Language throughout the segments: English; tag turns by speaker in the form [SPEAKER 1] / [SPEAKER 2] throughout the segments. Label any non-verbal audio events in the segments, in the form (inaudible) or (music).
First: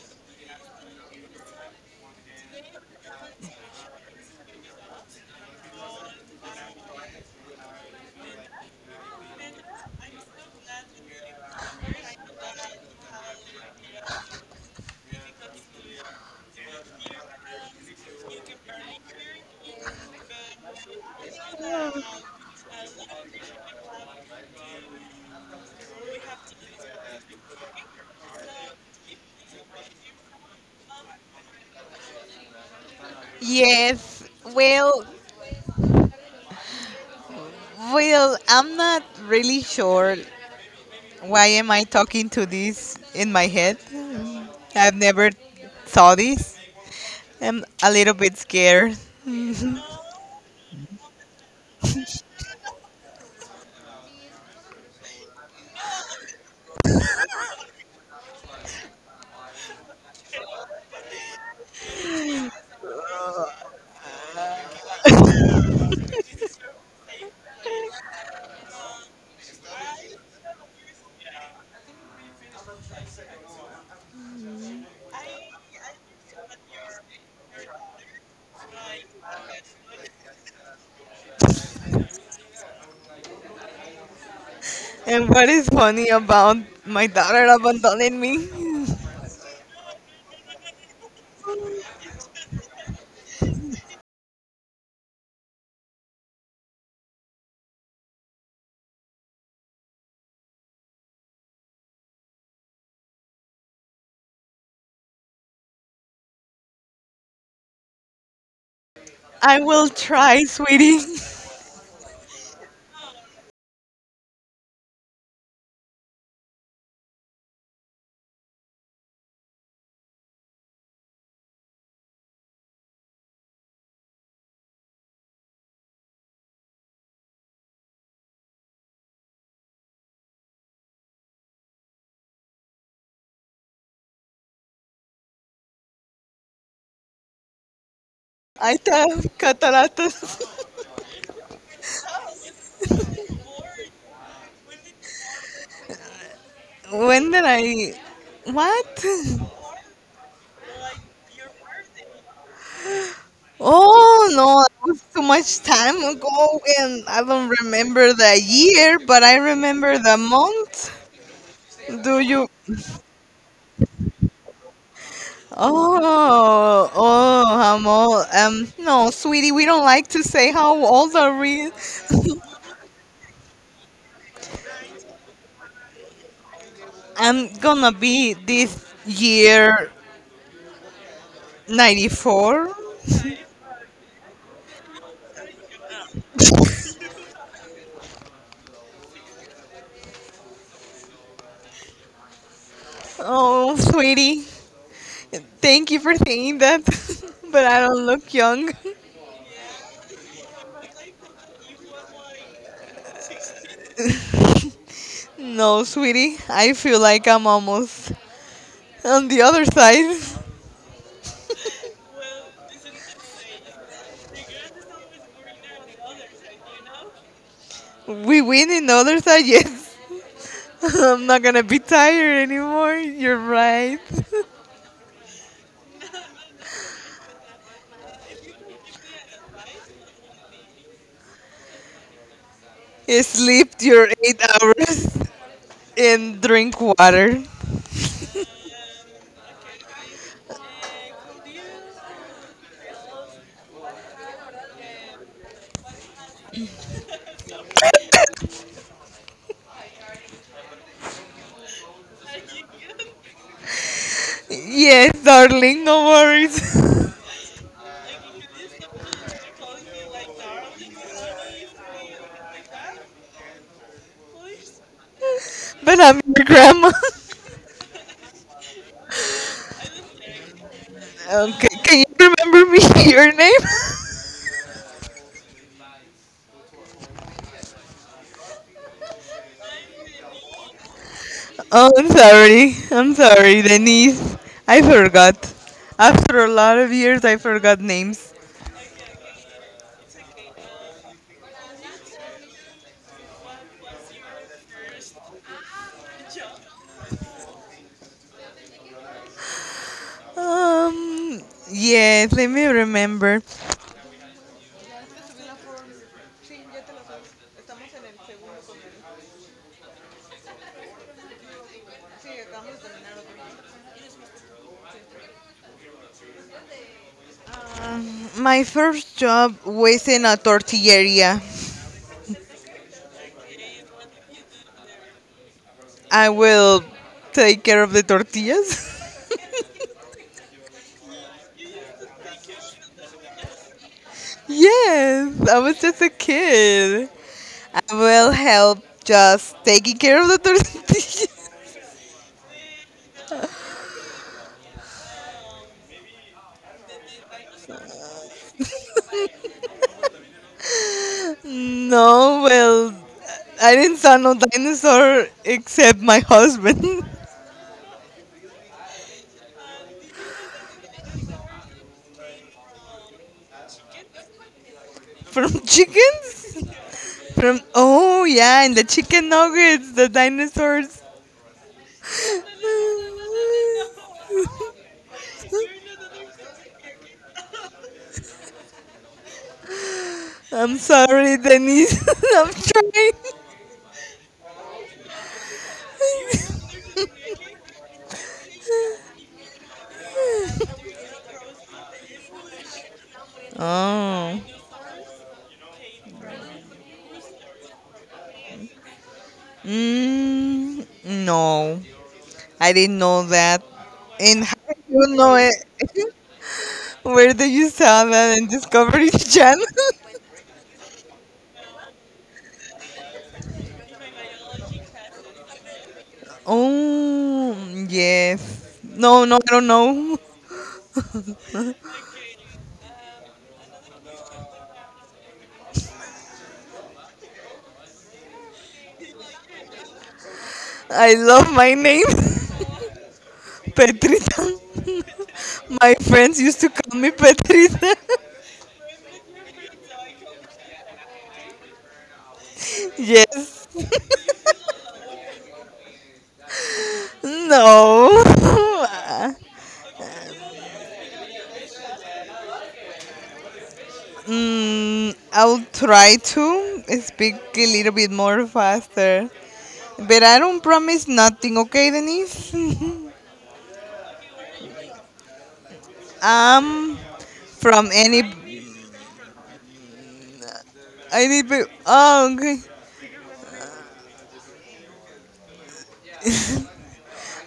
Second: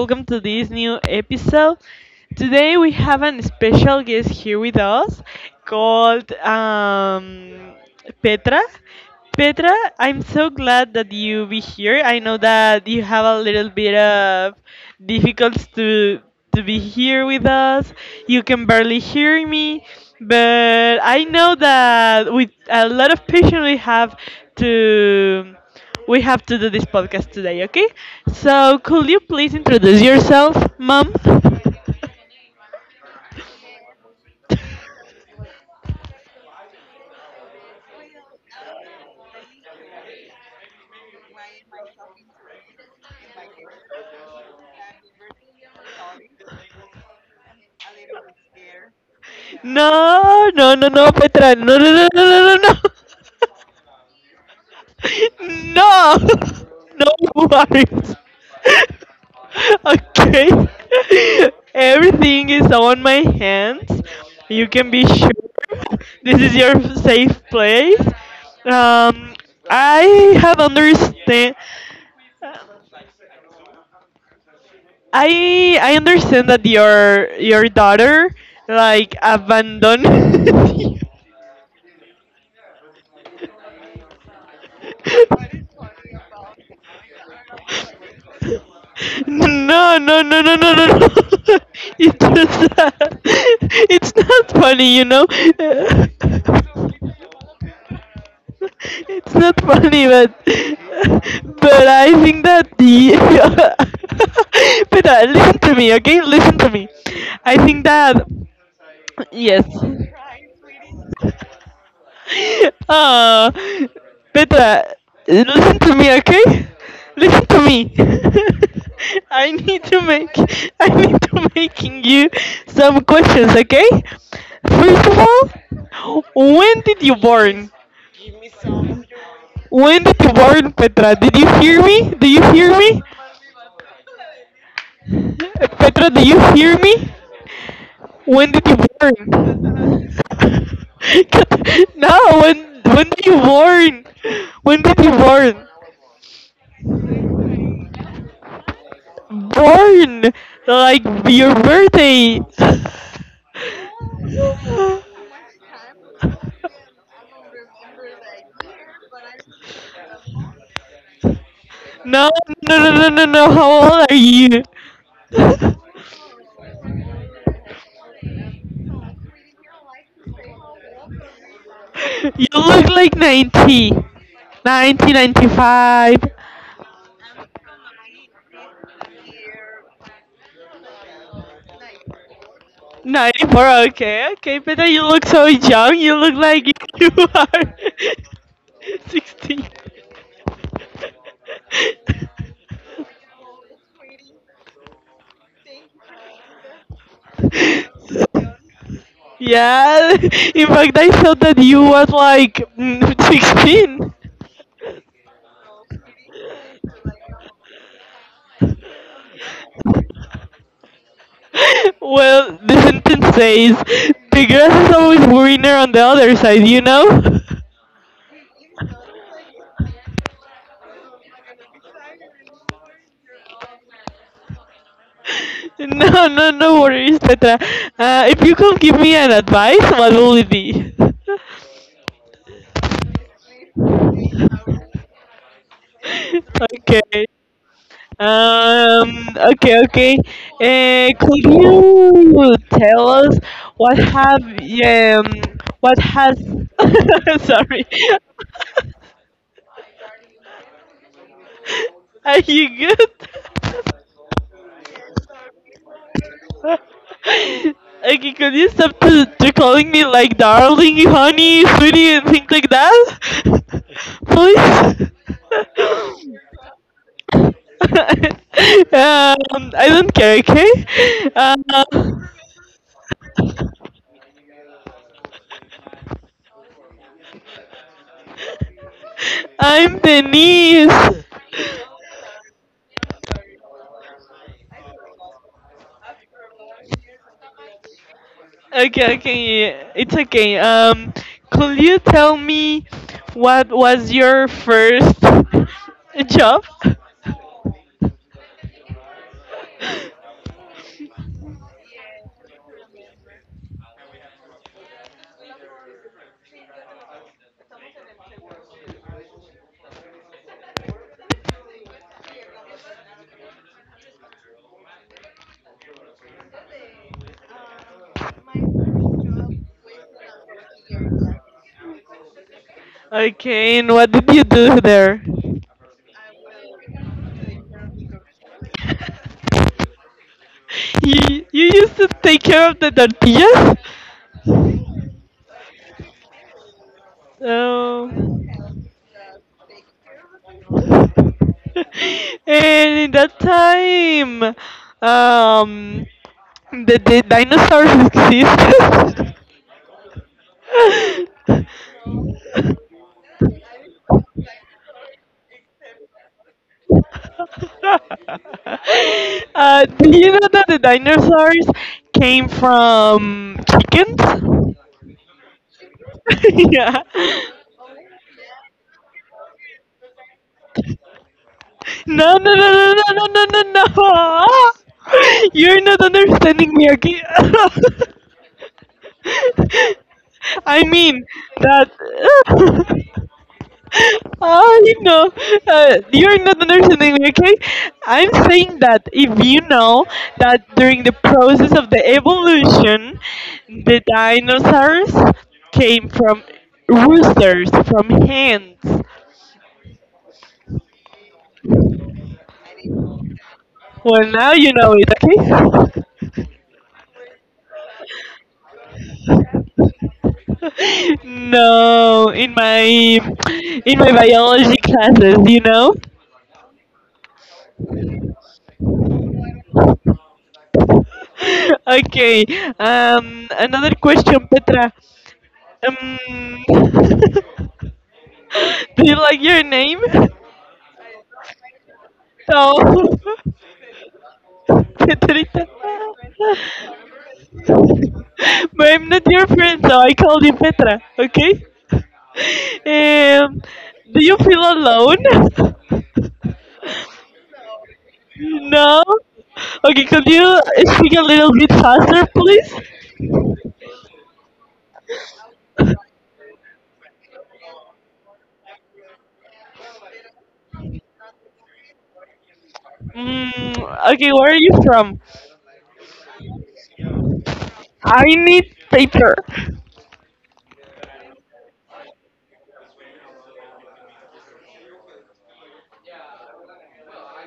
[SPEAKER 1] welcome to this new episode. Today we have a special guest here with us called Petra. Petra, I'm so glad that you be here. I know that you have a little bit of difficulties to be here with us. You can barely hear me, but I know that with a lot of patience to we have to do this podcast today, okay? So could you please introduce yourself, mom? (laughs)
[SPEAKER 2] Yes. Well, well, I'm not really sure why am I talking to this in my head. I've never saw this. I'm a little bit scared.
[SPEAKER 1] No, no, no, no, Petra. No, no, no, no, no, no, no. (laughs) No, (laughs) no worries. (laughs) Okay. (laughs) Everything is on my hands. You can be sure. (laughs) This is your safe place. Um, I have understand. I understand that your daughter like abandoned (laughs)
[SPEAKER 2] And
[SPEAKER 1] you.
[SPEAKER 2] what is funny about my daughter abandoning me?
[SPEAKER 1] No, no, no, no, no, no, no. (laughs) It was, (laughs) it's not funny. (laughs) It's not funny, but (laughs) but I think that the (laughs) but listen to me, okay? Listen to me. I think that
[SPEAKER 2] I
[SPEAKER 1] yes.
[SPEAKER 2] will try, sweetie.
[SPEAKER 1] (laughs) Ah, Petra, listen to me, okay? Listen to me. (laughs) I need to make I need to making you some questions, okay? First of all, when did you born? When did you born, Petra? Did you hear me? Do you hear me? Petra, do you hear me? When did you
[SPEAKER 2] I have
[SPEAKER 1] born? (laughs)
[SPEAKER 2] cataratas.
[SPEAKER 1] No, when did you born? When did you born?
[SPEAKER 2] When did I? What?
[SPEAKER 1] Born like your birthday.
[SPEAKER 2] Oh no, it was too much time ago, and I don't remember the year, but I remember the month. Do
[SPEAKER 1] No,
[SPEAKER 2] you?
[SPEAKER 1] no, no, no, no, no. How old are you? (laughs)
[SPEAKER 2] Oh, oh, I'm old. No, sweetie, we don't like to say how old are we.
[SPEAKER 1] You look like 95,
[SPEAKER 2] I'm gonna be this year 94.
[SPEAKER 1] 94. Okay, okay, but then you look so young. You look like (laughs) you are (laughs) 16.
[SPEAKER 2] Oh, sweetie, thank you for saying that, (laughs) but I don't look young.
[SPEAKER 1] Yeah, (laughs) in fact, I thought that you was like (laughs) 16.
[SPEAKER 2] No, sweetie, I feel like I'm almost on the other side.
[SPEAKER 1] Well, the sentence says, the grass is always greener on the other side, you know? (laughs)
[SPEAKER 2] We win in other side, yes. (laughs) I'm not gonna be tired anymore. You're right.
[SPEAKER 1] No, no, no worries, Petra. If you could give me an advice, what will it be? (laughs)
[SPEAKER 2] (laughs) Sleep your 8 hours and drink
[SPEAKER 1] Okay.
[SPEAKER 2] water.
[SPEAKER 1] Okay, okay. Could you tell us what have, um, what has, (laughs) sorry, (laughs) are you good?
[SPEAKER 2] Yes, darling, no worries. (laughs)
[SPEAKER 1] (laughs) Okay, could you stop to calling me like darling, honey, sweetie, and things like that? (laughs) Please?
[SPEAKER 2] But I'm your grandma. (laughs)
[SPEAKER 1] (laughs) I don't care, okay? Uh,
[SPEAKER 2] Okay, can you remember me (laughs) your name? (laughs)
[SPEAKER 1] I'm Denise.
[SPEAKER 2] Oh, I'm sorry. I'm sorry, Denise. I forgot. After a lot of years, I forgot names.
[SPEAKER 1] Okay, okay, yeah, yeah, it's okay. Could you tell me what was your first (laughs) job?
[SPEAKER 2] Um, yes, let me remember. My first job was in a tortilleria.
[SPEAKER 1] Okay, and what did you do there?
[SPEAKER 2] I will take care of the tortillas.
[SPEAKER 1] You used to take care of the tortillas?
[SPEAKER 2] (laughs) Yes, I was just a kid. I will
[SPEAKER 1] Oh.
[SPEAKER 2] help just taking care of the tortillas.
[SPEAKER 1] (laughs) And in that time, um, the dinosaurs existed.
[SPEAKER 2] (laughs)
[SPEAKER 1] (laughs)
[SPEAKER 2] No, well, I didn't saw no dinosaur except my husband. (laughs)
[SPEAKER 1] Do you know that the dinosaurs came from chickens?
[SPEAKER 2] From chickens.
[SPEAKER 1] (laughs) Yeah.
[SPEAKER 2] From oh yeah, and the chicken nuggets, the dinosaurs.
[SPEAKER 1] No, no, no, no, no, no, no, no, no.
[SPEAKER 2] (laughs)
[SPEAKER 1] (laughs) You're not understanding me, okay? (laughs) (laughs)
[SPEAKER 2] I'm
[SPEAKER 1] I mean
[SPEAKER 2] sorry,
[SPEAKER 1] that
[SPEAKER 2] Denise. (laughs) I'm trying.
[SPEAKER 1] (laughs) I know you're not understanding me, okay? I'm saying that if you know that during the process of the evolution, the
[SPEAKER 2] Oh.
[SPEAKER 1] dinosaurs came from roosters, from hens.
[SPEAKER 2] Mm, no. I didn't know that.
[SPEAKER 1] Well,
[SPEAKER 2] And
[SPEAKER 1] now
[SPEAKER 2] how
[SPEAKER 1] you
[SPEAKER 2] do
[SPEAKER 1] know it,
[SPEAKER 2] you know it?
[SPEAKER 1] okay?
[SPEAKER 2] (laughs) Where did you saw that in Discovery Channel?
[SPEAKER 1] (laughs) No, in my biology classes.
[SPEAKER 2] (laughs) Oh, yes. No, no, I don't know.
[SPEAKER 1] (laughs) Okay. Another question, Petra. Um, (laughs) do you like your name?
[SPEAKER 2] I love my name. (laughs)
[SPEAKER 1] No, (laughs)
[SPEAKER 2] Petrita.
[SPEAKER 1] Petrita.
[SPEAKER 2] (laughs) My friends used to call me Petrita.
[SPEAKER 1] But I'm not your friend, so I call you Petra. Okay.
[SPEAKER 2] (laughs)
[SPEAKER 1] Um,
[SPEAKER 2] Yes.
[SPEAKER 1] do you feel alone? (laughs)
[SPEAKER 2] No. (laughs)
[SPEAKER 1] No. Okay, could you speak a little bit faster, please?
[SPEAKER 2] Mm, I'll try to speak a little bit more faster, but I don't promise nothing. Okay, Denise.
[SPEAKER 1] Mm, okay, where are you from?
[SPEAKER 2] (laughs) I'm from any
[SPEAKER 1] I need paper.
[SPEAKER 2] pe- Oh, okay.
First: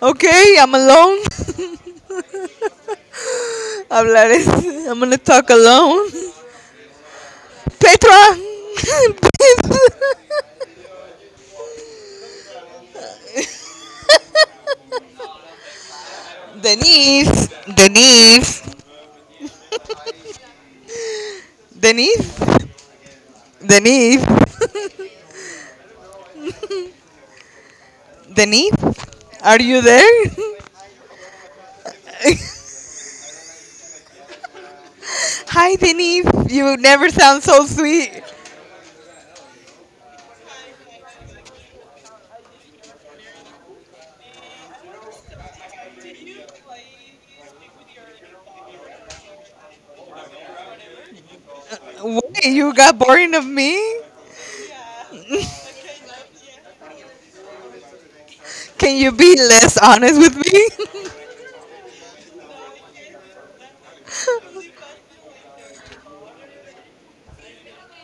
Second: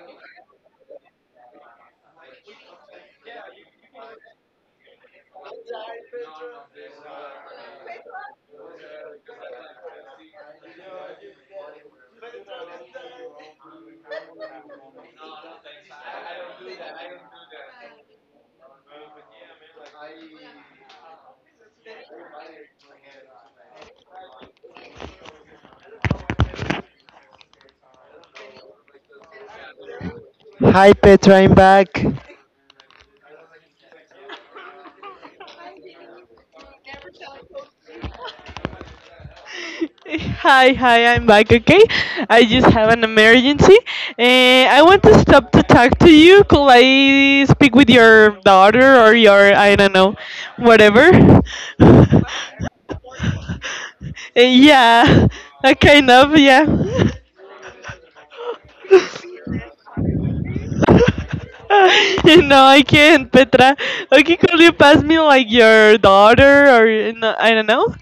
[SPEAKER 2] Okay, I'm alone. (laughs) Hablar es. I'm gonna talk alone. Petra. (laughs) Denise. Denise. Denise. Denise. Denise. Are you there?
[SPEAKER 1] Hi, Petra, I'm back.
[SPEAKER 2] (laughs) Hi, Denise. You never sound so sweet.
[SPEAKER 1] Hi, hi, I'm back, okay? I just have an emergency. I want to stop to talk to you. Could I speak with your daughter or your, I don't know, whatever? (laughs)
[SPEAKER 2] Wait, you got boring of me?
[SPEAKER 1] Yeah, kind of, yeah. (laughs) No,
[SPEAKER 2] Can you be less honest with me? (laughs)
[SPEAKER 1] I can't, Petra. Okay, could you pass me like your daughter or, no, I don't know?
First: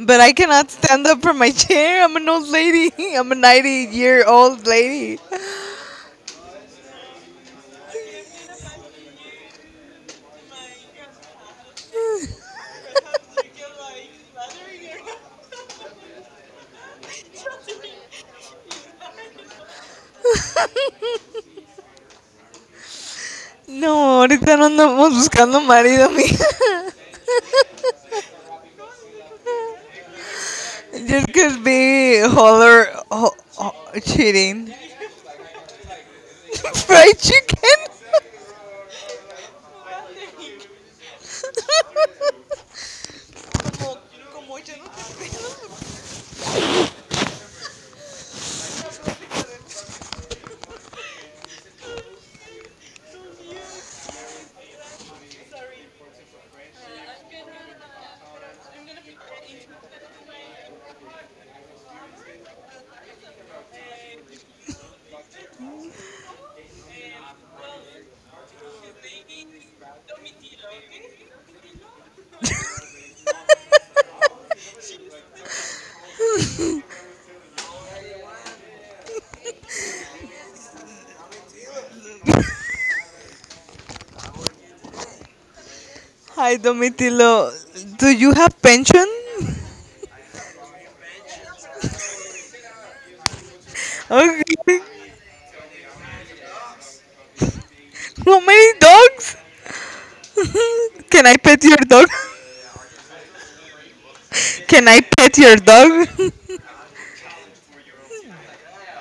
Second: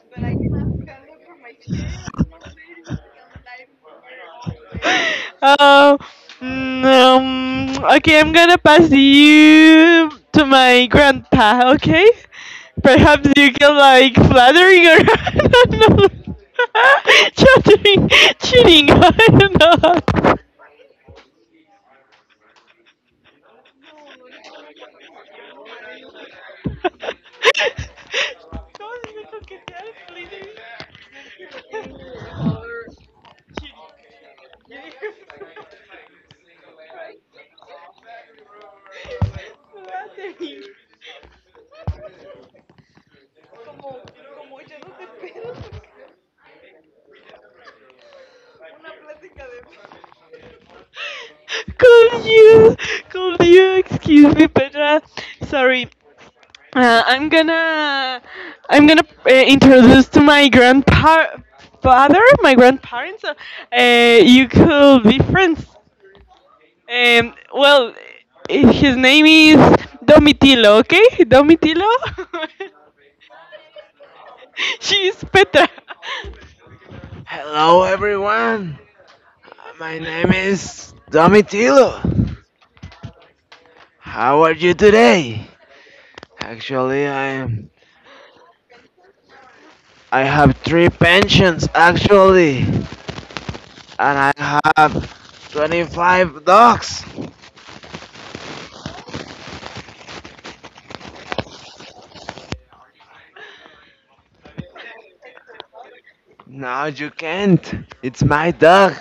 [SPEAKER 2] But I cannot stand up from my chair. I'm an old lady. (laughs) I'm a 90-year-old lady.
[SPEAKER 1] Uh, okay, I'm gonna pass you to my grandpa, okay? Perhaps you can like flattering or (laughs) I don't know. (laughs) Chattering, cheating, (laughs) I don't know. (laughs)
[SPEAKER 2] No, ahorita no andamos buscando marido, mi. (laughs) Just could be holler, ho, ho, cheating. (laughs) Fried chicken? (laughs)
[SPEAKER 1] Could you, could you excuse me, Petra? Sorry. Uh, I'm gonna I'm gonna introduce to my grandpa father, my grandparents. You could be friends. Well, his name is Domitilo. Okay, Domitilo. (laughs) She's Petra. Hello, everyone. My name is Domitilo. How are you today?
[SPEAKER 2] Hi,
[SPEAKER 1] Actually, I
[SPEAKER 2] Domitilo. Do you have pension? (laughs)
[SPEAKER 1] I have three pensions. Actually, and I
[SPEAKER 2] Okay.
[SPEAKER 1] have 25 dogs.
[SPEAKER 2] How many dogs? Can I pet your dog? (laughs) Can I pet your dog?
[SPEAKER 1] No, you can't. It's my dog.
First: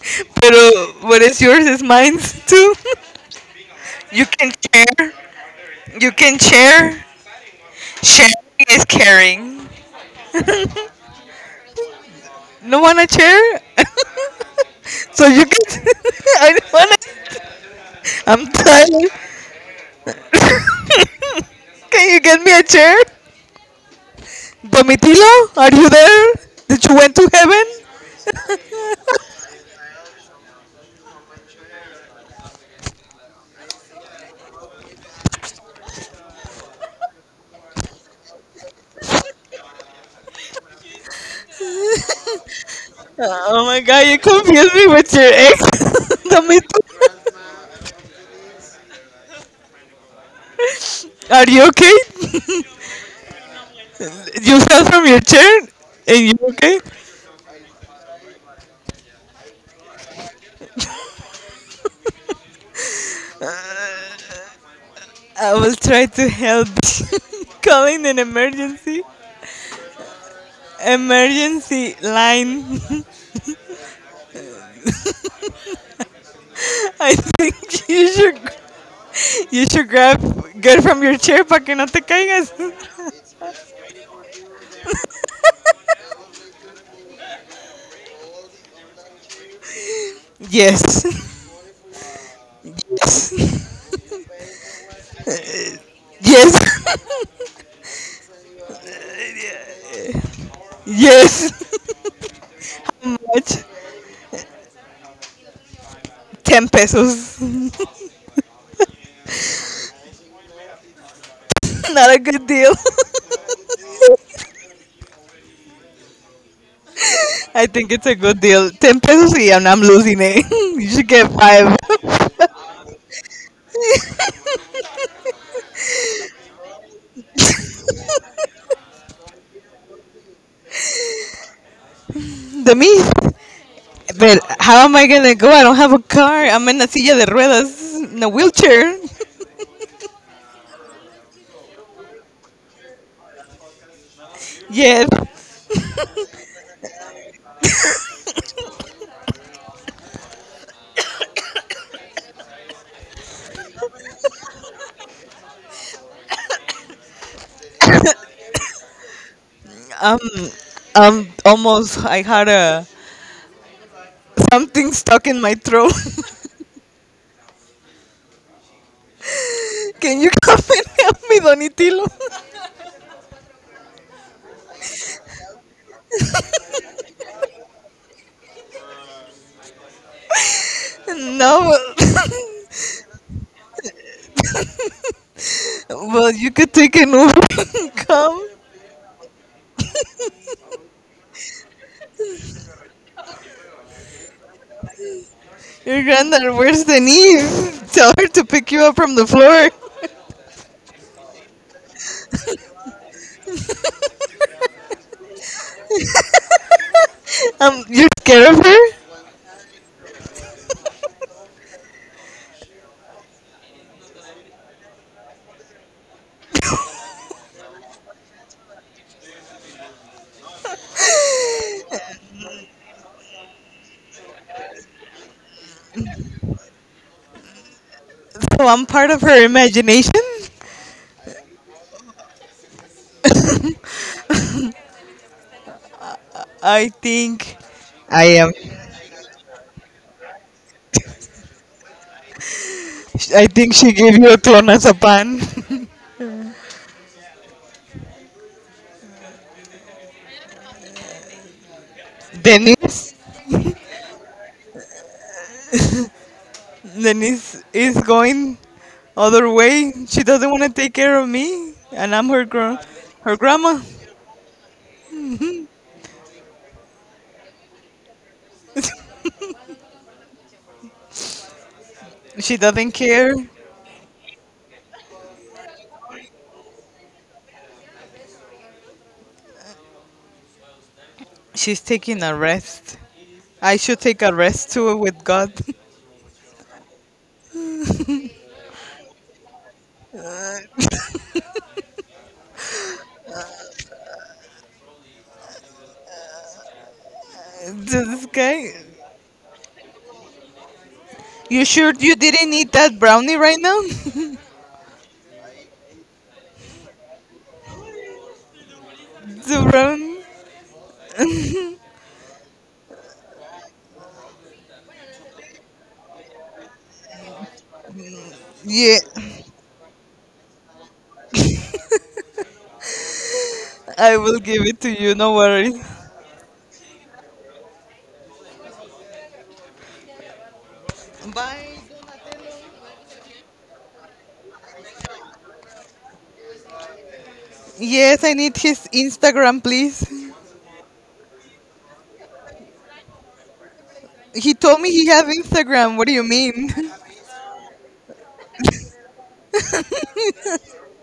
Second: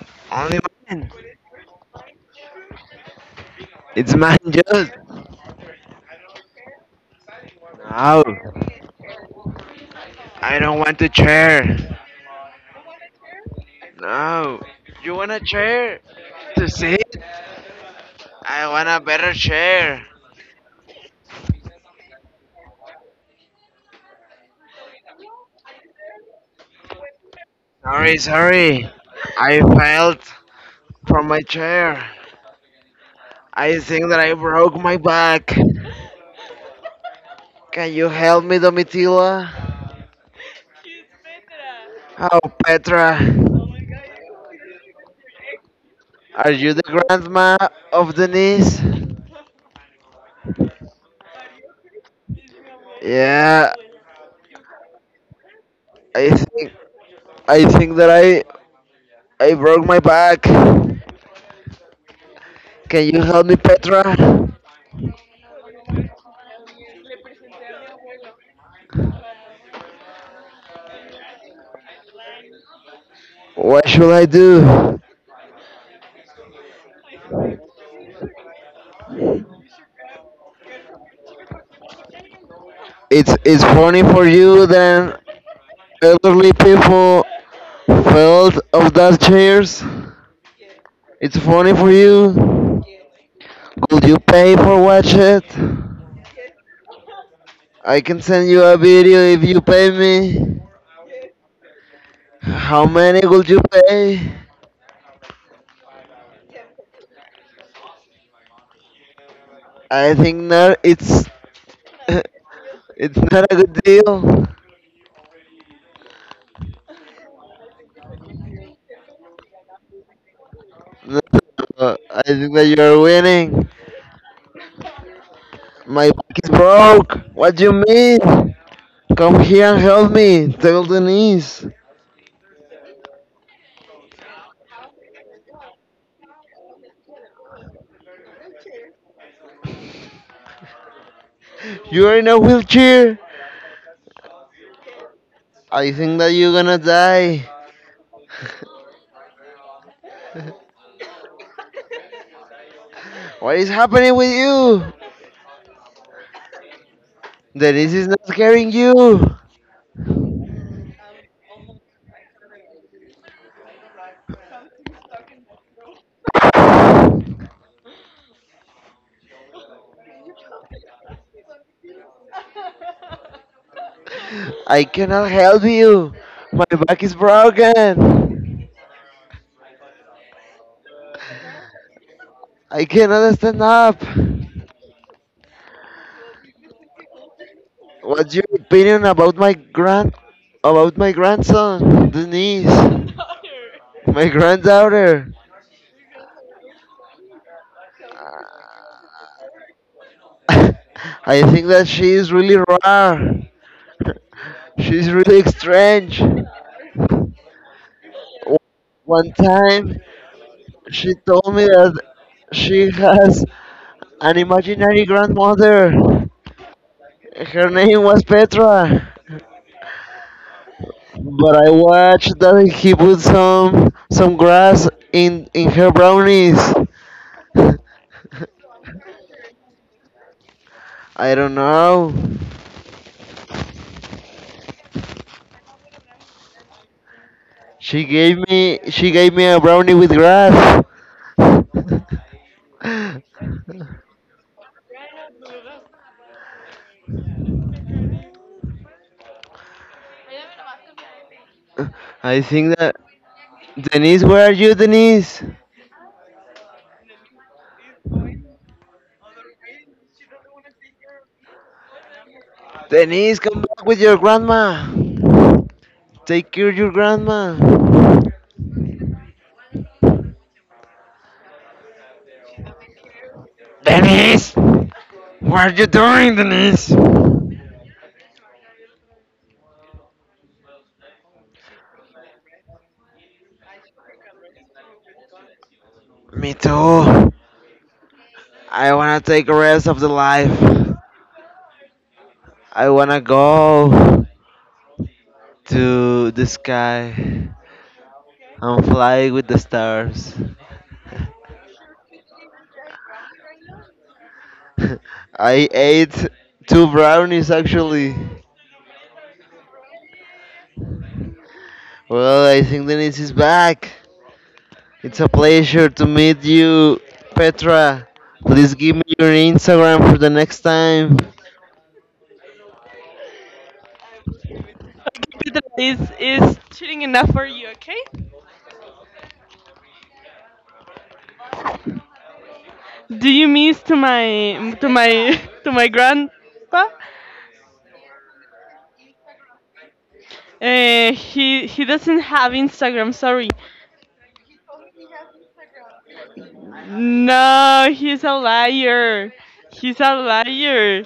[SPEAKER 2] (laughs) Pero
[SPEAKER 1] Only mine.
[SPEAKER 2] what is yours is mine too. (laughs)
[SPEAKER 1] It's
[SPEAKER 2] You
[SPEAKER 1] mine,
[SPEAKER 2] can
[SPEAKER 1] just.
[SPEAKER 2] share. You can share.
[SPEAKER 1] No,
[SPEAKER 2] Sharing is caring.
[SPEAKER 1] I don't want a chair.
[SPEAKER 2] No wanna share? (laughs)
[SPEAKER 1] No, you
[SPEAKER 2] So
[SPEAKER 1] want a
[SPEAKER 2] you can.
[SPEAKER 1] chair
[SPEAKER 2] (laughs) I
[SPEAKER 1] to
[SPEAKER 2] don't
[SPEAKER 1] sit?
[SPEAKER 2] wanna. I'm
[SPEAKER 1] I want a
[SPEAKER 2] tired.
[SPEAKER 1] better chair.
[SPEAKER 2] (laughs) Can you get me a chair? Domitilo, are you there? Did you went to heaven?
[SPEAKER 1] Sorry, sorry. I fell from my chair. I think that I broke my back. Can you help me, Domitila? Oh, Petra,
[SPEAKER 2] Oh my god, you confused me with your ex. (laughs)
[SPEAKER 1] are you the
[SPEAKER 2] Domitilo,
[SPEAKER 1] grandma of Denise?
[SPEAKER 2] are you okay?
[SPEAKER 1] Yeah,
[SPEAKER 2] You fell from your chair?
[SPEAKER 1] I
[SPEAKER 2] And you
[SPEAKER 1] think
[SPEAKER 2] okay?
[SPEAKER 1] I think that I broke my back. Can you help me, Petra?
[SPEAKER 2] I will try to help. (laughs) Calling an emergency line. (laughs)
[SPEAKER 1] What should I do?
[SPEAKER 2] I think (laughs) you should grab get from your chair para que no te caigas.
[SPEAKER 1] It's funny for you then elderly people felt of those chairs.
[SPEAKER 2] Yes.
[SPEAKER 1] It's
[SPEAKER 2] (laughs)
[SPEAKER 1] funny for you.
[SPEAKER 2] Yes.
[SPEAKER 1] Could you pay for watch it?
[SPEAKER 2] (laughs) Yes. (laughs)
[SPEAKER 1] I can send you a video if you pay me.
[SPEAKER 2] Yes.
[SPEAKER 1] How
[SPEAKER 2] (laughs)
[SPEAKER 1] many would you
[SPEAKER 2] Much.
[SPEAKER 1] pay?
[SPEAKER 2] 10 pesos. (laughs)
[SPEAKER 1] I think that it's
[SPEAKER 2] Not a good deal.
[SPEAKER 1] (laughs) it's
[SPEAKER 2] (laughs)
[SPEAKER 1] not a good deal.
[SPEAKER 2] I think it's a good deal. 10 pesos y I'm losing it. (laughs) You should get 5.
[SPEAKER 1] I think that you're winning. My back is broke. What do you mean? Come here and help me. Tell Denise.
[SPEAKER 2] (laughs) The me. But how am I gonna go? I don't have a car. I'm in a silla de ruedas, in a wheelchair.
[SPEAKER 1] You are in a wheelchair.
[SPEAKER 2] (laughs) Yes.
[SPEAKER 1] I think that you're gonna die. What is happening with you? Denise is not scaring you.
[SPEAKER 2] um, almost. I had a something stuck in my throat. (laughs) Can you come and help me, Donitilo?
[SPEAKER 1] I cannot help you. My back is broken.
[SPEAKER 2] (laughs) No.
[SPEAKER 1] I cannot stand up.
[SPEAKER 2] (laughs) Well, you could take an Uber (laughs) and
[SPEAKER 1] What's your
[SPEAKER 2] come.
[SPEAKER 1] opinion about my grand about my grandson, Denise? My granddaughter.
[SPEAKER 2] Your granddaughter wears the knees. Tell her to pick you up from the floor. (laughs)
[SPEAKER 1] (laughs) I think that she is really rare. She's really strange.
[SPEAKER 2] You're scared of her?
[SPEAKER 1] One time, she told me that she has an imaginary grandmother. Her name was Petra. But I watched that he put some grass in her brownies. (laughs)
[SPEAKER 2] So I'm part of her imagination.
[SPEAKER 1] I don't know.
[SPEAKER 2] I think
[SPEAKER 1] She
[SPEAKER 2] I
[SPEAKER 1] gave
[SPEAKER 2] am.
[SPEAKER 1] me she gave me a brownie with grass. (laughs)
[SPEAKER 2] I think she gave you a clonazepam.
[SPEAKER 1] I
[SPEAKER 2] (laughs)
[SPEAKER 1] think that
[SPEAKER 2] Denise,
[SPEAKER 1] Denise, where are you, Denise?
[SPEAKER 2] Denise is going other way. She doesn't want to take care of me, and I'm her gr- her
[SPEAKER 1] Denise, come
[SPEAKER 2] grandma.
[SPEAKER 1] back with your grandma. Take care of your grandma.
[SPEAKER 2] She doesn't care.
[SPEAKER 1] Denise! What are you doing, Denise?
[SPEAKER 2] She's taking a rest. I should take a rest too with God. (laughs)
[SPEAKER 1] Me too. I wanna take a rest of the life. I wanna go to the sky
[SPEAKER 2] This guy.
[SPEAKER 1] and fly with the stars.
[SPEAKER 2] You sure you didn't eat that brownie right now? (laughs)
[SPEAKER 1] (laughs) I ate two brownies actually.
[SPEAKER 2] The brownie.
[SPEAKER 1] Well, I think Denise is back. It's a pleasure to meet you, Petra. Please give
[SPEAKER 2] Yeah,
[SPEAKER 1] me your Instagram for the next time.
[SPEAKER 2] I will give it to you. No
[SPEAKER 1] Peter
[SPEAKER 2] worries.
[SPEAKER 1] is cheating enough for you, okay?
[SPEAKER 2] Bye.
[SPEAKER 1] Do you miss to my (laughs) to my grandpa?
[SPEAKER 2] Yes, I need his Instagram, please.
[SPEAKER 1] He doesn't have Instagram. Sorry.
[SPEAKER 2] He told me he have Instagram. What do you mean,
[SPEAKER 1] No, he's a liar. He's a liar.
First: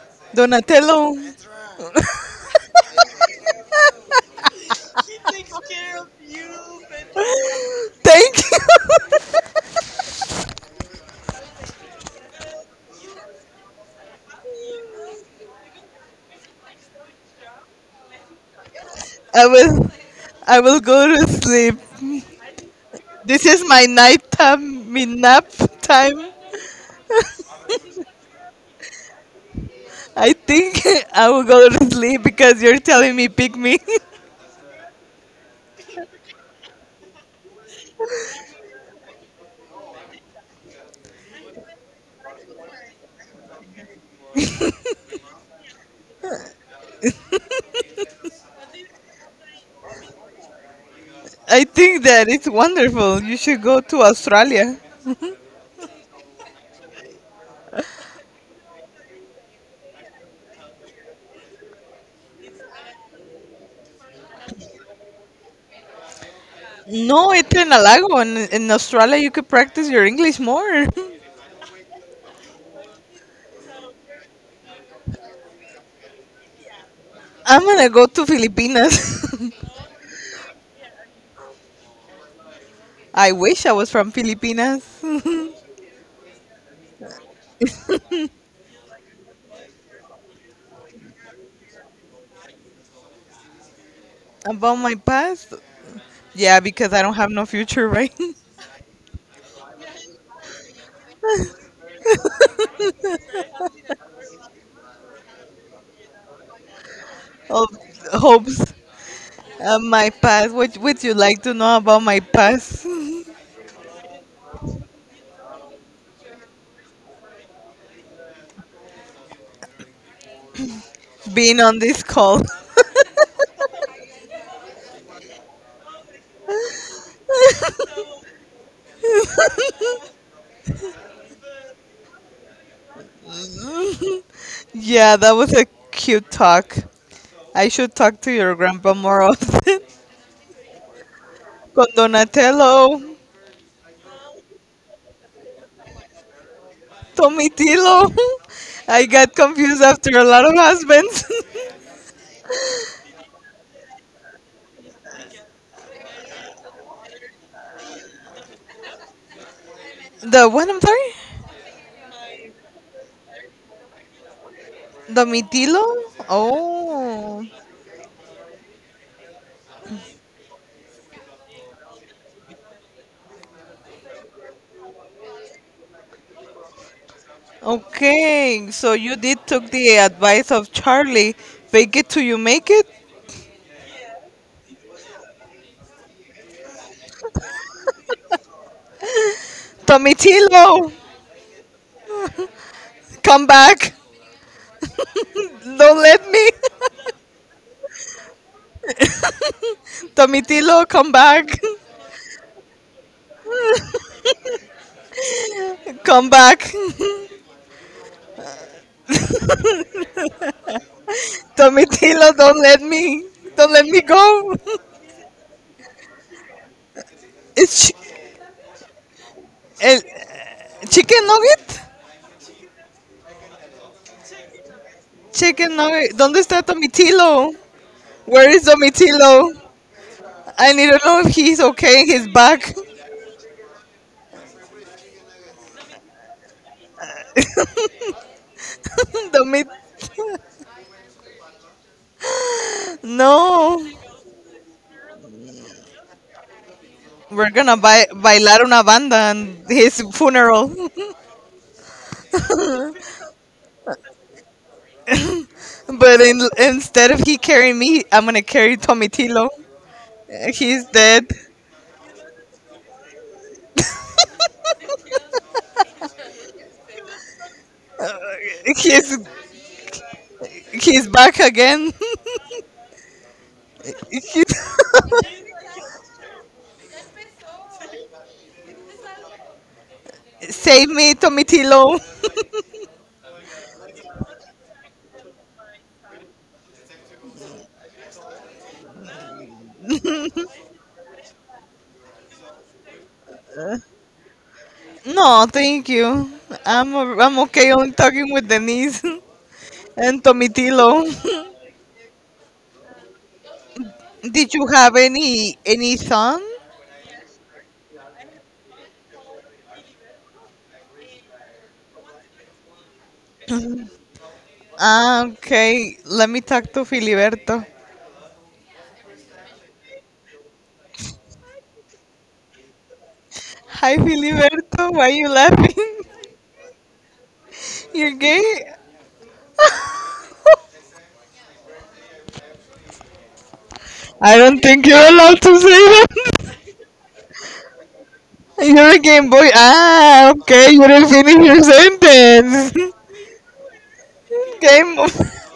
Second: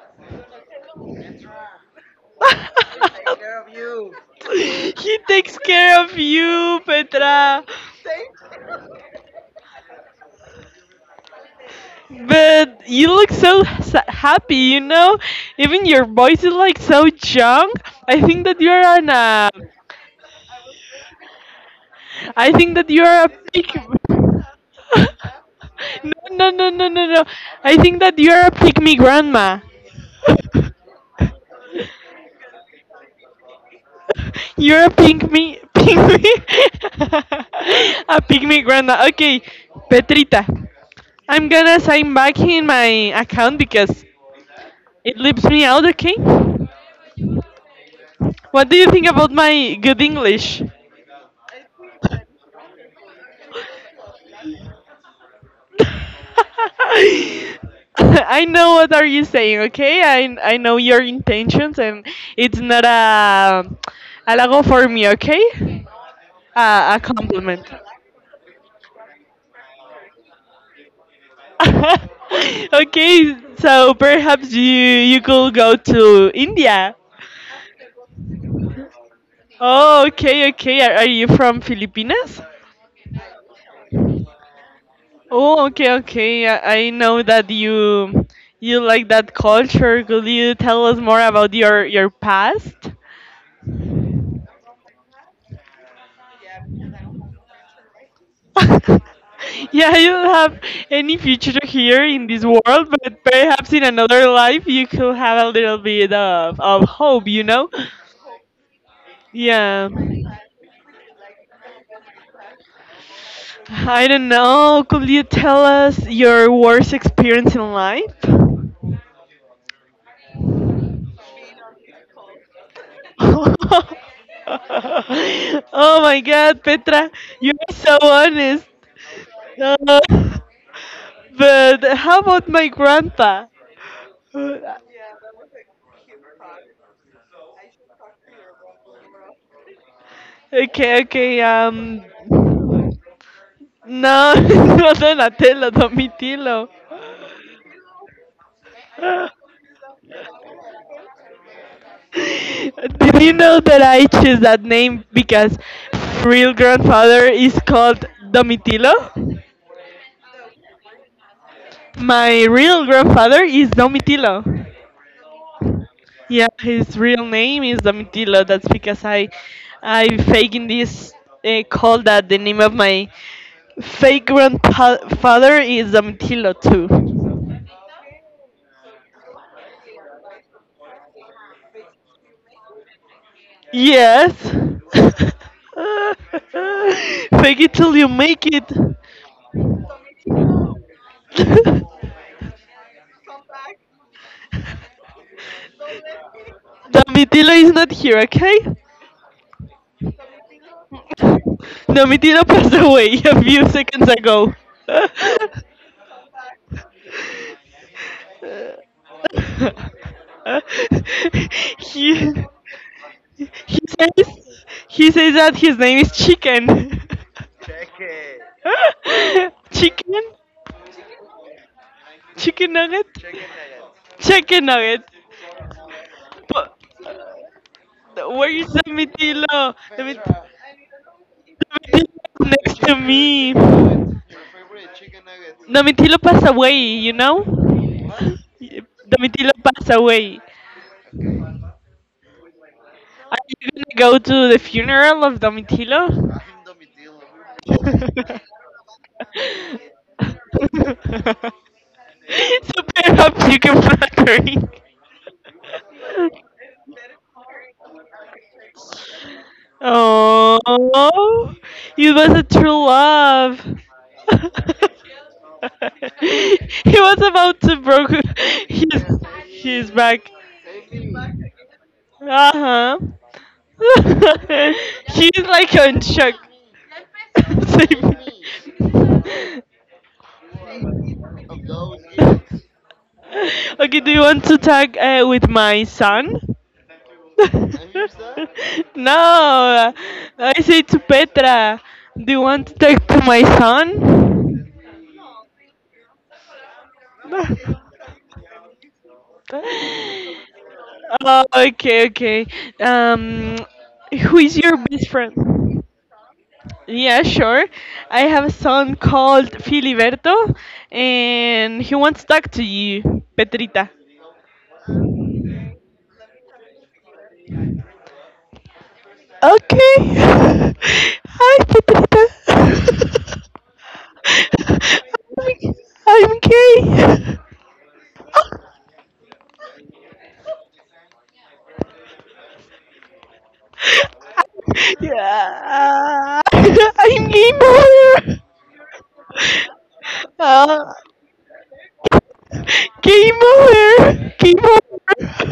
[SPEAKER 2] (laughs) Donatello?
[SPEAKER 1] (laughs) He takes care of you, Petra.
[SPEAKER 2] Thank you.
[SPEAKER 1] But you look so happy, you know? Even your voice is like so young. I think that you're on
[SPEAKER 2] (laughs) I
[SPEAKER 1] a.
[SPEAKER 2] will. I will go to sleep.
[SPEAKER 1] I think that you're a
[SPEAKER 2] This is
[SPEAKER 1] pig.
[SPEAKER 2] my
[SPEAKER 1] (laughs)
[SPEAKER 2] nighttime, my nap
[SPEAKER 1] No,
[SPEAKER 2] time.
[SPEAKER 1] no, no, no, no, no. I think that you're a pygmy grandma.
[SPEAKER 2] I
[SPEAKER 1] (laughs)
[SPEAKER 2] think (laughs) I will go to sleep because you're telling me pick me.
[SPEAKER 1] You're a pygmy. Pygmy? (laughs) A pygmy grandma. Okay, Petrita. I'm gonna sign back in my account because it leaves me out, okay? What do you think about my good English?
[SPEAKER 2] (laughs) I think that it's wonderful. You should go to Australia.
[SPEAKER 1] (laughs) I know what are you saying, okay? I know your intentions and it's not a logo for me, okay? A
[SPEAKER 2] No, it's
[SPEAKER 1] compliment.
[SPEAKER 2] an halago. In Australia, you could practice your English more. (laughs)
[SPEAKER 1] (laughs) Okay, so perhaps you could go to India.
[SPEAKER 2] I'm gonna go to Filipinas.
[SPEAKER 1] Oh, okay, okay. Are you from Filipinas?
[SPEAKER 2] (laughs) I wish I was from Filipinas.
[SPEAKER 1] Oh,
[SPEAKER 2] (laughs)
[SPEAKER 1] okay, okay. I know that you like that culture. Could you tell us more about your past?
[SPEAKER 2] About my past? Yeah, because I don't have no future, right?
[SPEAKER 1] (laughs) Yeah, you don't have any future here in this world, but perhaps in another life you could have a little bit of hope, you
[SPEAKER 2] (laughs) Of
[SPEAKER 1] know?
[SPEAKER 2] hopes.
[SPEAKER 1] Yeah.
[SPEAKER 2] My past. What would you like to know about my past?
[SPEAKER 1] I don't know. Could you tell us your worst experience in life? (laughs)
[SPEAKER 2] (laughs) Being on this call.
[SPEAKER 1] Oh my god, Petra, you are so honest. Uh, but how about my grandpa? Uh,
[SPEAKER 2] (laughs) Yeah, that was a cute talk. I should talk to your grandpa more (laughs) often.
[SPEAKER 1] Okay, okay,
[SPEAKER 2] Con
[SPEAKER 1] um.
[SPEAKER 2] Donatello,
[SPEAKER 1] No, (laughs) not Donatello, Domitilo.
[SPEAKER 2] Tomitilo. (laughs) I got
[SPEAKER 1] (laughs)
[SPEAKER 2] confused after a lot of husbands.
[SPEAKER 1] Did you know that I chose that name because my real grandfather is called Domitilo?
[SPEAKER 2] (laughs) The what? I'm sorry.
[SPEAKER 1] My real grandfather is Domitilo.
[SPEAKER 2] Domitilo.
[SPEAKER 1] Yeah, his real
[SPEAKER 2] Oh.
[SPEAKER 1] name is Domitilo. That's because I faking this call that the name of my fake grandfather is Domitilo too.
[SPEAKER 2] Okay, so you did took the advice of Charlie. Fake it till you make it.
[SPEAKER 1] Yes. (laughs) Fake it till you make it.
[SPEAKER 2] Tomitilo,
[SPEAKER 1] (laughs)
[SPEAKER 2] come back. Don't let me.
[SPEAKER 1] Domitila is not here, okay?
[SPEAKER 2] (laughs) Tomitilo, come back. (laughs)
[SPEAKER 1] (laughs) Domitila passed away a few seconds ago.
[SPEAKER 2] Come back. (laughs) Tomitilo,
[SPEAKER 1] (laughs) he,
[SPEAKER 2] don't let me. Don't
[SPEAKER 1] he
[SPEAKER 2] let me
[SPEAKER 1] says
[SPEAKER 2] go.
[SPEAKER 1] he says that his name is Chicken.
[SPEAKER 2] (laughs) It's chi-
[SPEAKER 1] (laughs)
[SPEAKER 2] el
[SPEAKER 1] Chicken?
[SPEAKER 2] chicken nugget.
[SPEAKER 1] Chicken nugget? Chicken nugget.
[SPEAKER 2] Chicken nugget. ¿Dónde está
[SPEAKER 1] But
[SPEAKER 2] Tomitilo? Where
[SPEAKER 1] where
[SPEAKER 2] is
[SPEAKER 1] is
[SPEAKER 2] Tomitilo?
[SPEAKER 1] Domitila?
[SPEAKER 2] I need to know if he's okay. He's back.
[SPEAKER 1] Next to me. Domitilo passed away, you know?
[SPEAKER 2] (laughs)
[SPEAKER 1] Domitilo
[SPEAKER 2] Tomit.
[SPEAKER 1] passed away. Are you
[SPEAKER 2] No.
[SPEAKER 1] gonna go to the funeral of Domitilo?
[SPEAKER 2] We're gonna buy,
[SPEAKER 1] (laughs)
[SPEAKER 2] bailar una banda on his funeral. (laughs)
[SPEAKER 1] Perhaps you can flattering.
[SPEAKER 2] But in, instead of he carrying me, I'm gonna carry Tomitilo. He's dead.
[SPEAKER 1] Oh, it was a true love. (laughs) He was about to
[SPEAKER 2] Uh,
[SPEAKER 1] broke
[SPEAKER 2] he's
[SPEAKER 1] his back.
[SPEAKER 2] he's back again.
[SPEAKER 1] Uh huh.
[SPEAKER 2] (laughs)
[SPEAKER 1] (laughs)
[SPEAKER 2] He's-
[SPEAKER 1] She's like in shock. (laughs) Same.
[SPEAKER 2] Save me, Tomitilo.
[SPEAKER 1] Okay, do you want to talk with my son? No, I say to Petra, do you want to talk to my son?
[SPEAKER 2] No, thank you. I'm okay on talking with Denise (laughs)
[SPEAKER 1] (laughs)
[SPEAKER 2] and Tomitilo.
[SPEAKER 1] Oh, okay, okay. Um,
[SPEAKER 2] (laughs)
[SPEAKER 1] who
[SPEAKER 2] Did
[SPEAKER 1] is
[SPEAKER 2] you
[SPEAKER 1] your
[SPEAKER 2] have
[SPEAKER 1] best
[SPEAKER 2] any
[SPEAKER 1] friend?
[SPEAKER 2] any son?
[SPEAKER 1] Yeah, sure. I have a son called Filiberto, and he wants to talk to you, Petrita.
[SPEAKER 2] Ah, okay. Let me talk to Filiberto.
[SPEAKER 1] Okay. (laughs) Hi, Petrita.
[SPEAKER 2] Hi, Filiberto. Why are you laughing?
[SPEAKER 1] (laughs)
[SPEAKER 2] (laughs)
[SPEAKER 1] I'm gay. (laughs)
[SPEAKER 2] You're gay? I don't think you're allowed to say
[SPEAKER 1] Yeah.
[SPEAKER 2] that.
[SPEAKER 1] (laughs) I'm game over.
[SPEAKER 2] (laughs) You're a Game Boy. Ah,
[SPEAKER 1] (laughs)
[SPEAKER 2] okay. You
[SPEAKER 1] Uh,
[SPEAKER 2] didn't finish your sentence.
[SPEAKER 1] Game over.
[SPEAKER 2] (laughs)
[SPEAKER 1] Game
[SPEAKER 2] Game.
[SPEAKER 1] over.
[SPEAKER 2] (laughs)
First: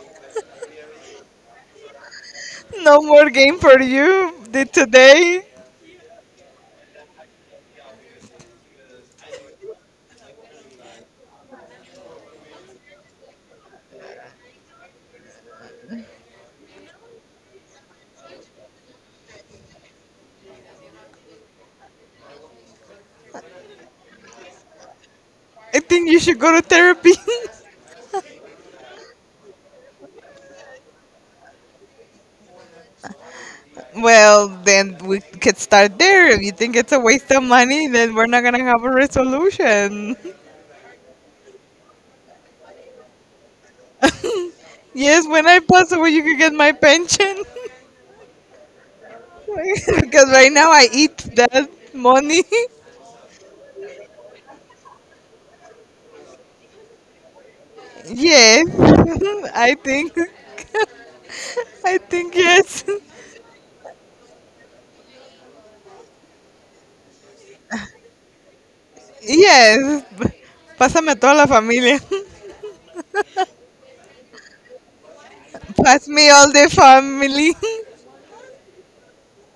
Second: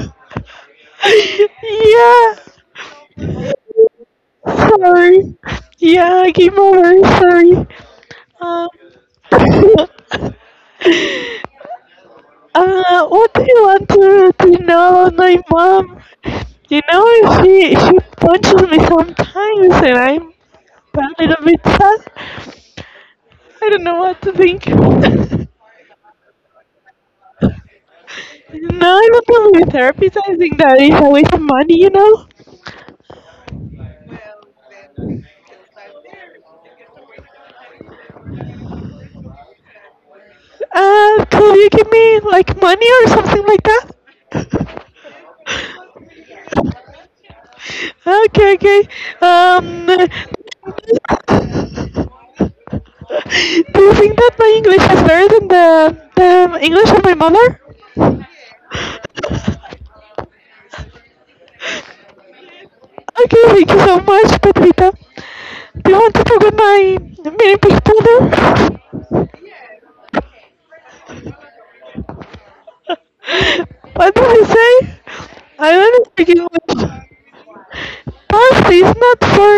[SPEAKER 1] (laughs) Yeah.
[SPEAKER 2] No more game for you
[SPEAKER 1] Sorry.
[SPEAKER 2] today.
[SPEAKER 1] Yeah, game over. Sorry. Um, (laughs) what do you want to know about my mom? You know, she punches me sometimes, and I'm a little bit sad. I don't know what to think. (laughs) No,
[SPEAKER 2] I think you should go to therapy.
[SPEAKER 1] I'm not going to therapist. I think that is a waste of money, you know.
[SPEAKER 2] (laughs) Well, then we could start there. If you think it's a waste of money, then we're not gonna have a resolution. (laughs)
[SPEAKER 1] Could you give me like money or something like that?
[SPEAKER 2] Yes, when I pass away, you could get my pension.
[SPEAKER 1] Okay, okay. Um,
[SPEAKER 2] (laughs)
[SPEAKER 1] (laughs)
[SPEAKER 2] Because right now I eat that money.
[SPEAKER 1] do you think that my English is better than the English of my mother?
[SPEAKER 2] (laughs) Yes, (laughs) I think. I think yes. (laughs)
[SPEAKER 1] Okay, thank you so much, Patrita. Do you want to talk about my mini persona?
[SPEAKER 2] Yes. Pásame a toda la familia.
[SPEAKER 1] (laughs) What did you say? I
[SPEAKER 2] (laughs)
[SPEAKER 1] don't
[SPEAKER 2] Pass
[SPEAKER 1] speak
[SPEAKER 2] me all the
[SPEAKER 1] English.
[SPEAKER 2] family.
[SPEAKER 1] Past is not for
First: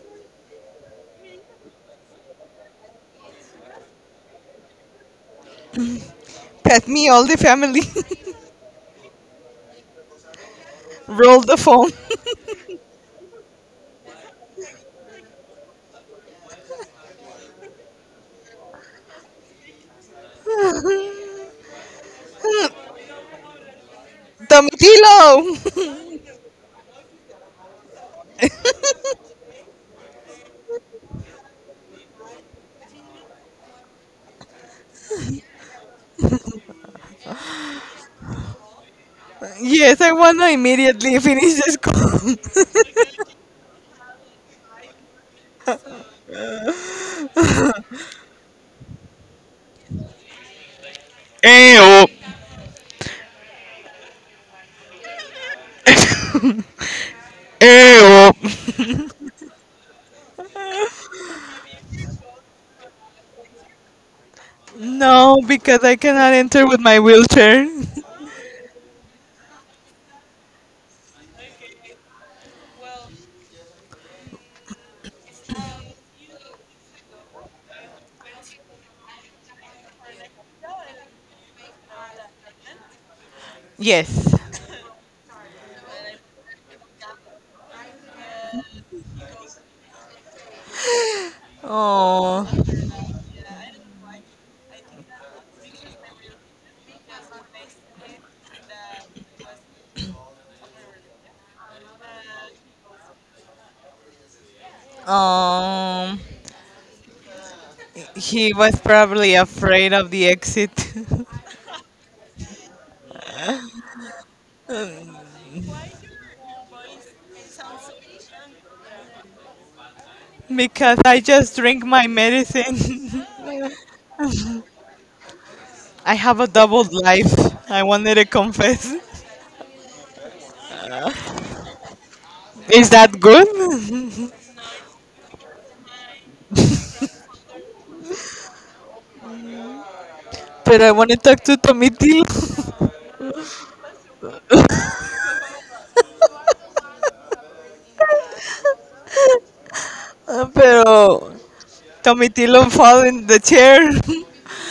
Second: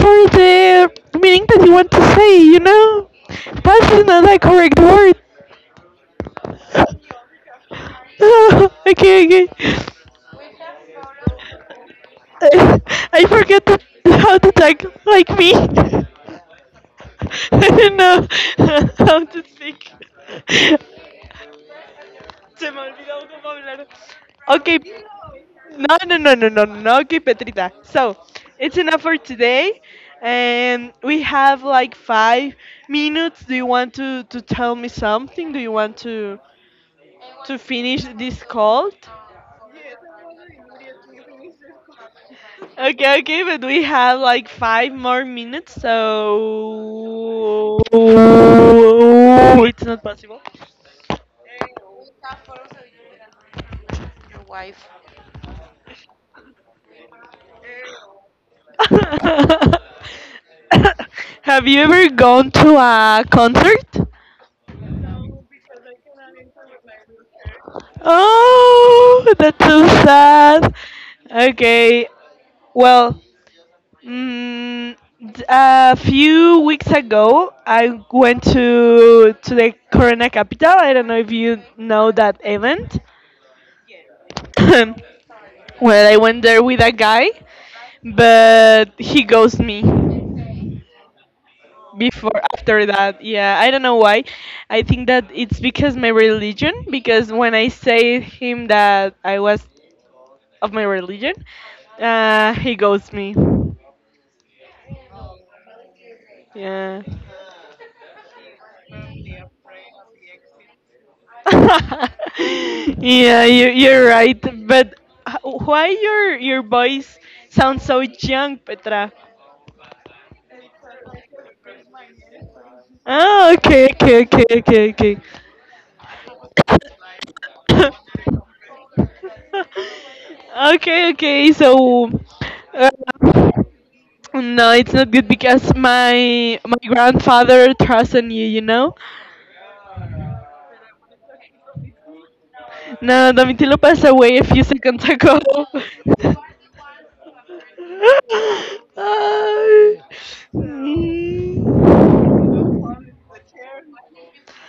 [SPEAKER 1] for the meaning that you want to say, you know? Past is not a correct word.
[SPEAKER 2] (laughs) Pass me all the family.
[SPEAKER 1] (laughs) Okay, okay.
[SPEAKER 2] (laughs) Roll the phone.
[SPEAKER 1] I I forget to, how to talk like me. (laughs) I don't know (laughs) how to speak. Se me ha olvidado cómo hablar.
[SPEAKER 2] (laughs)
[SPEAKER 1] Okay.
[SPEAKER 2] Tomitilo! (laughs)
[SPEAKER 1] No, no, no, no, no, no. Okay, Petrita. So, it's enough for today. And we have like 5 minutes. Do you want to tell me something? Do you want to finish this call?
[SPEAKER 2] Yes, I want to immediately finish this call.
[SPEAKER 1] Okay, okay, but we have like five more minutes, so (laughs) it's not possible.
[SPEAKER 2] (laughs) Ew, ew.
[SPEAKER 1] (laughs) Have you ever gone to a concert?
[SPEAKER 2] No, because I cannot enter with my wheelchair. (laughs)
[SPEAKER 1] Oh, that's so sad. Okay, well, mm, a few weeks ago, I went to the Corona capital. I don't know if you know that event. (laughs)
[SPEAKER 2] Yes.
[SPEAKER 1] (coughs) Well, I went there with a guy, but he ghosted me before
[SPEAKER 2] Oh.
[SPEAKER 1] after that. Yeah, I don't know why. I think that it's because my religion. Because when I say him that I was of my religion, he ghosts me.
[SPEAKER 2] Um.
[SPEAKER 1] Yeah.
[SPEAKER 2] He was probably afraid of the exit.
[SPEAKER 1] (laughs) Yeah, you're right. But why your voice sounds so young, Petra?
[SPEAKER 2] (laughs) Because I just drink my medicine. (laughs)
[SPEAKER 1] Oh, okay, okay, okay, okay, okay.
[SPEAKER 2] I have a double life. I wanted to
[SPEAKER 1] (laughs)
[SPEAKER 2] confess.
[SPEAKER 1] Okay, okay. So,
[SPEAKER 2] Is
[SPEAKER 1] uh,
[SPEAKER 2] that good? (laughs)
[SPEAKER 1] no, it's not good because my grandfather trusts in you. You know.
[SPEAKER 2] But I want to talk to Tomitilo.
[SPEAKER 1] No, Domitilo passed away a few seconds ago. (laughs) (laughs)
[SPEAKER 2] Pero
[SPEAKER 1] mm,
[SPEAKER 2] Tomitilo fell in the chair.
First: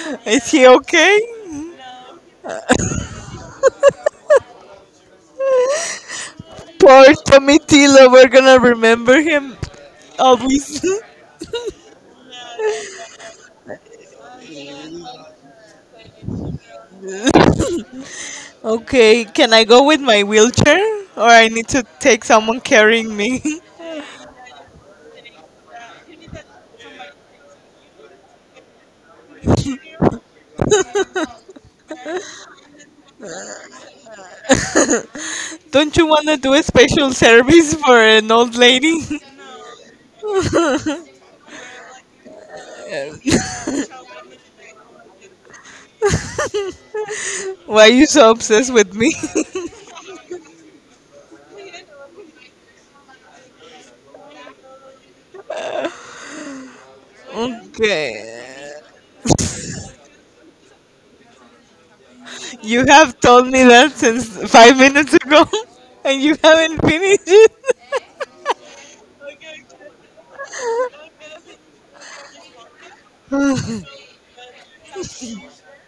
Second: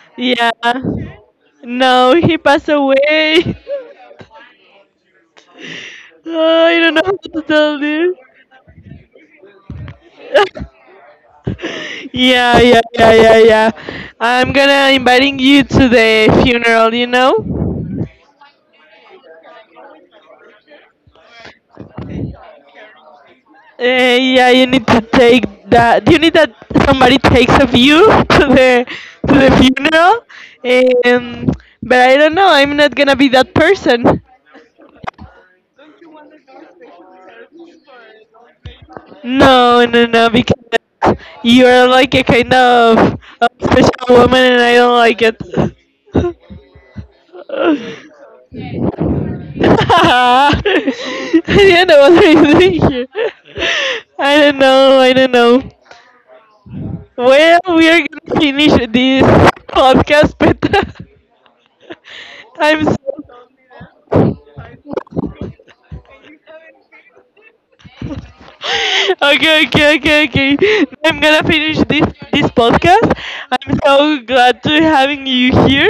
[SPEAKER 2] (laughs) Is
[SPEAKER 1] yeah.
[SPEAKER 2] he okay?
[SPEAKER 1] No, he passed away. (laughs) I don't know
[SPEAKER 2] Poor
[SPEAKER 1] how to tell this.
[SPEAKER 2] Tomitilo. We're gonna remember him always. (laughs)
[SPEAKER 1] (laughs) Yeah, yeah, yeah, yeah, yeah. I'm gonna inviting you to the funeral. You know.
[SPEAKER 2] Okay, can I go with my wheelchair? Or I need to take someone carrying me?
[SPEAKER 1] Yeah, you need to take that. You need that somebody takes of you (laughs) to the to the funeral. Um, but I don't know. I'm not gonna be that person.
[SPEAKER 2] (laughs) Don't you want to do a special service for an old lady?
[SPEAKER 1] No, no, no, because
[SPEAKER 2] (laughs)
[SPEAKER 1] you're like a kind of a special woman, and I don't like it. (laughs)
[SPEAKER 2] Why are you so
[SPEAKER 1] I
[SPEAKER 2] obsessed with me? (laughs)
[SPEAKER 1] didn't know what I was doing here. I don't know. I don't know. Well, we are gonna finish
[SPEAKER 2] Okay.
[SPEAKER 1] this podcast, but (laughs) I'm
[SPEAKER 2] You
[SPEAKER 1] so.
[SPEAKER 2] have told me that since 5 minutes ago, (laughs) and you haven't finished it.
[SPEAKER 1] Okay, okay, okay, okay. I'm gonna finish this podcast. I'm so glad to having you here.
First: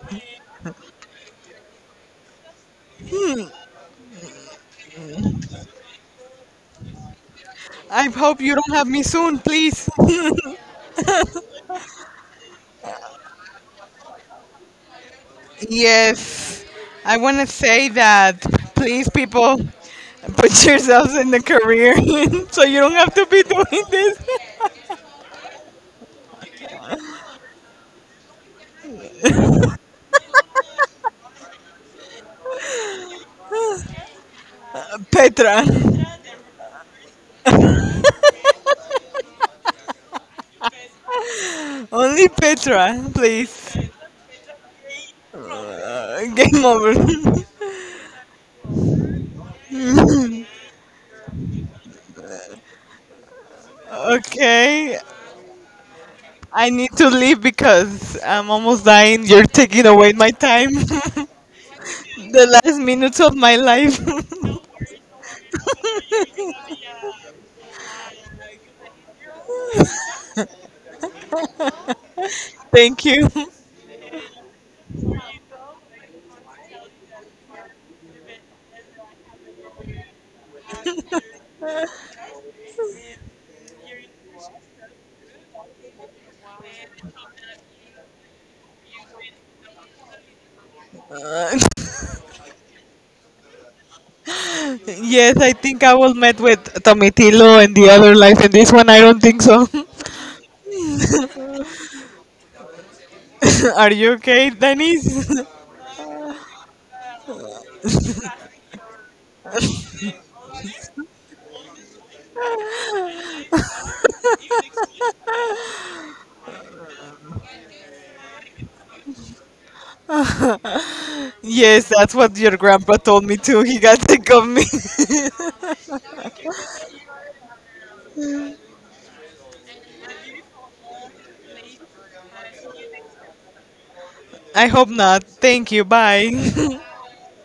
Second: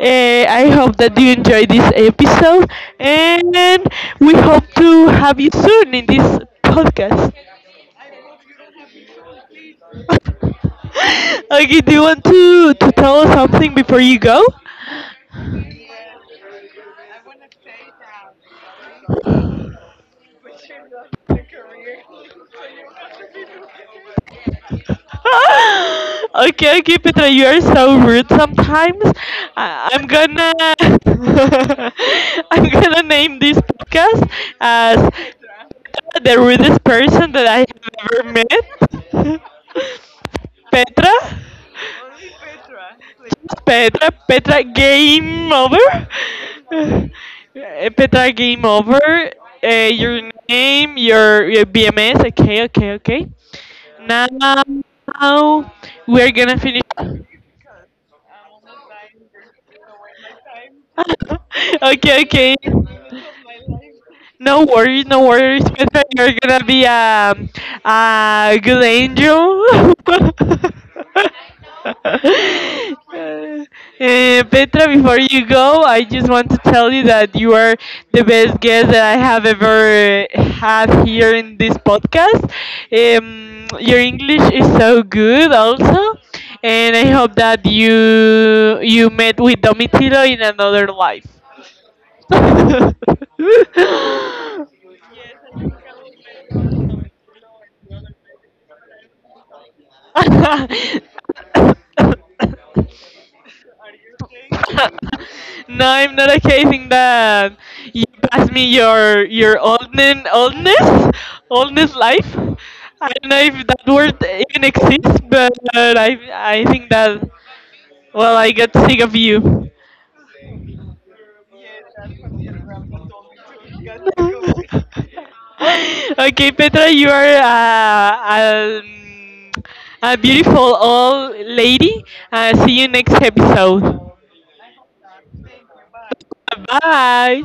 [SPEAKER 1] I hope that you enjoy this episode, and we hope to have you soon in this podcast.
[SPEAKER 2] I hope you don't have me soon, please.
[SPEAKER 1] (laughs) Okay, do you want to tell us something before you go?
[SPEAKER 2] Yes. I want to say that please, people, put yourselves in the career (laughs) so you don't have to be doing this.
[SPEAKER 1] (gasps) (laughs) Okay, okay, Petra, you are so rude sometimes. I'm gonna (laughs) I'm gonna name this podcast as
[SPEAKER 2] Petra.
[SPEAKER 1] the rudest person that I have ever met. (laughs) Petra,
[SPEAKER 2] Only Petra, please.
[SPEAKER 1] Petra, Petra, game over.
[SPEAKER 2] Game over.
[SPEAKER 1] Petra, game over. Your name, your BMS. Okay, okay, okay.
[SPEAKER 2] (laughs)
[SPEAKER 1] Now
[SPEAKER 2] Okay.
[SPEAKER 1] we're gonna
[SPEAKER 2] I
[SPEAKER 1] finish.
[SPEAKER 2] need to leave because I'm almost dying. You're taking away my time. (laughs)
[SPEAKER 1] (laughs) Okay,
[SPEAKER 2] The
[SPEAKER 1] okay.
[SPEAKER 2] last minutes of my life.
[SPEAKER 1] No worries, no worries, (laughs) Petra. You're gonna be a good angel. (laughs)
[SPEAKER 2] (laughs) Thank you.
[SPEAKER 1] Uh, Petra, before you go, I just want to tell you that you are the best guest that I have ever had here in this podcast. Your English is so good, also, and I hope that you met with Domitilo in another life.
[SPEAKER 2] Uh,
[SPEAKER 1] (laughs) No,
[SPEAKER 2] (laughs) yes, I think I will met with Tomitilo and the other life, and this one I don't think so. (laughs) Are you okay, Denise?
[SPEAKER 1] I'm not occasioning that. You pass me your oldness, oldness, oldness life. I don't know if that word even exists, but I think that well, I got sick of you.
[SPEAKER 2] (laughs) Yes, that's what your grandpa told me too. He got sick of me. (laughs)
[SPEAKER 1] (gasps) (laughs) Okay, Petra, you are a beautiful old lady. See you next episode.
[SPEAKER 2] I hope not. Thank you. Bye. (laughs)
[SPEAKER 1] Bye.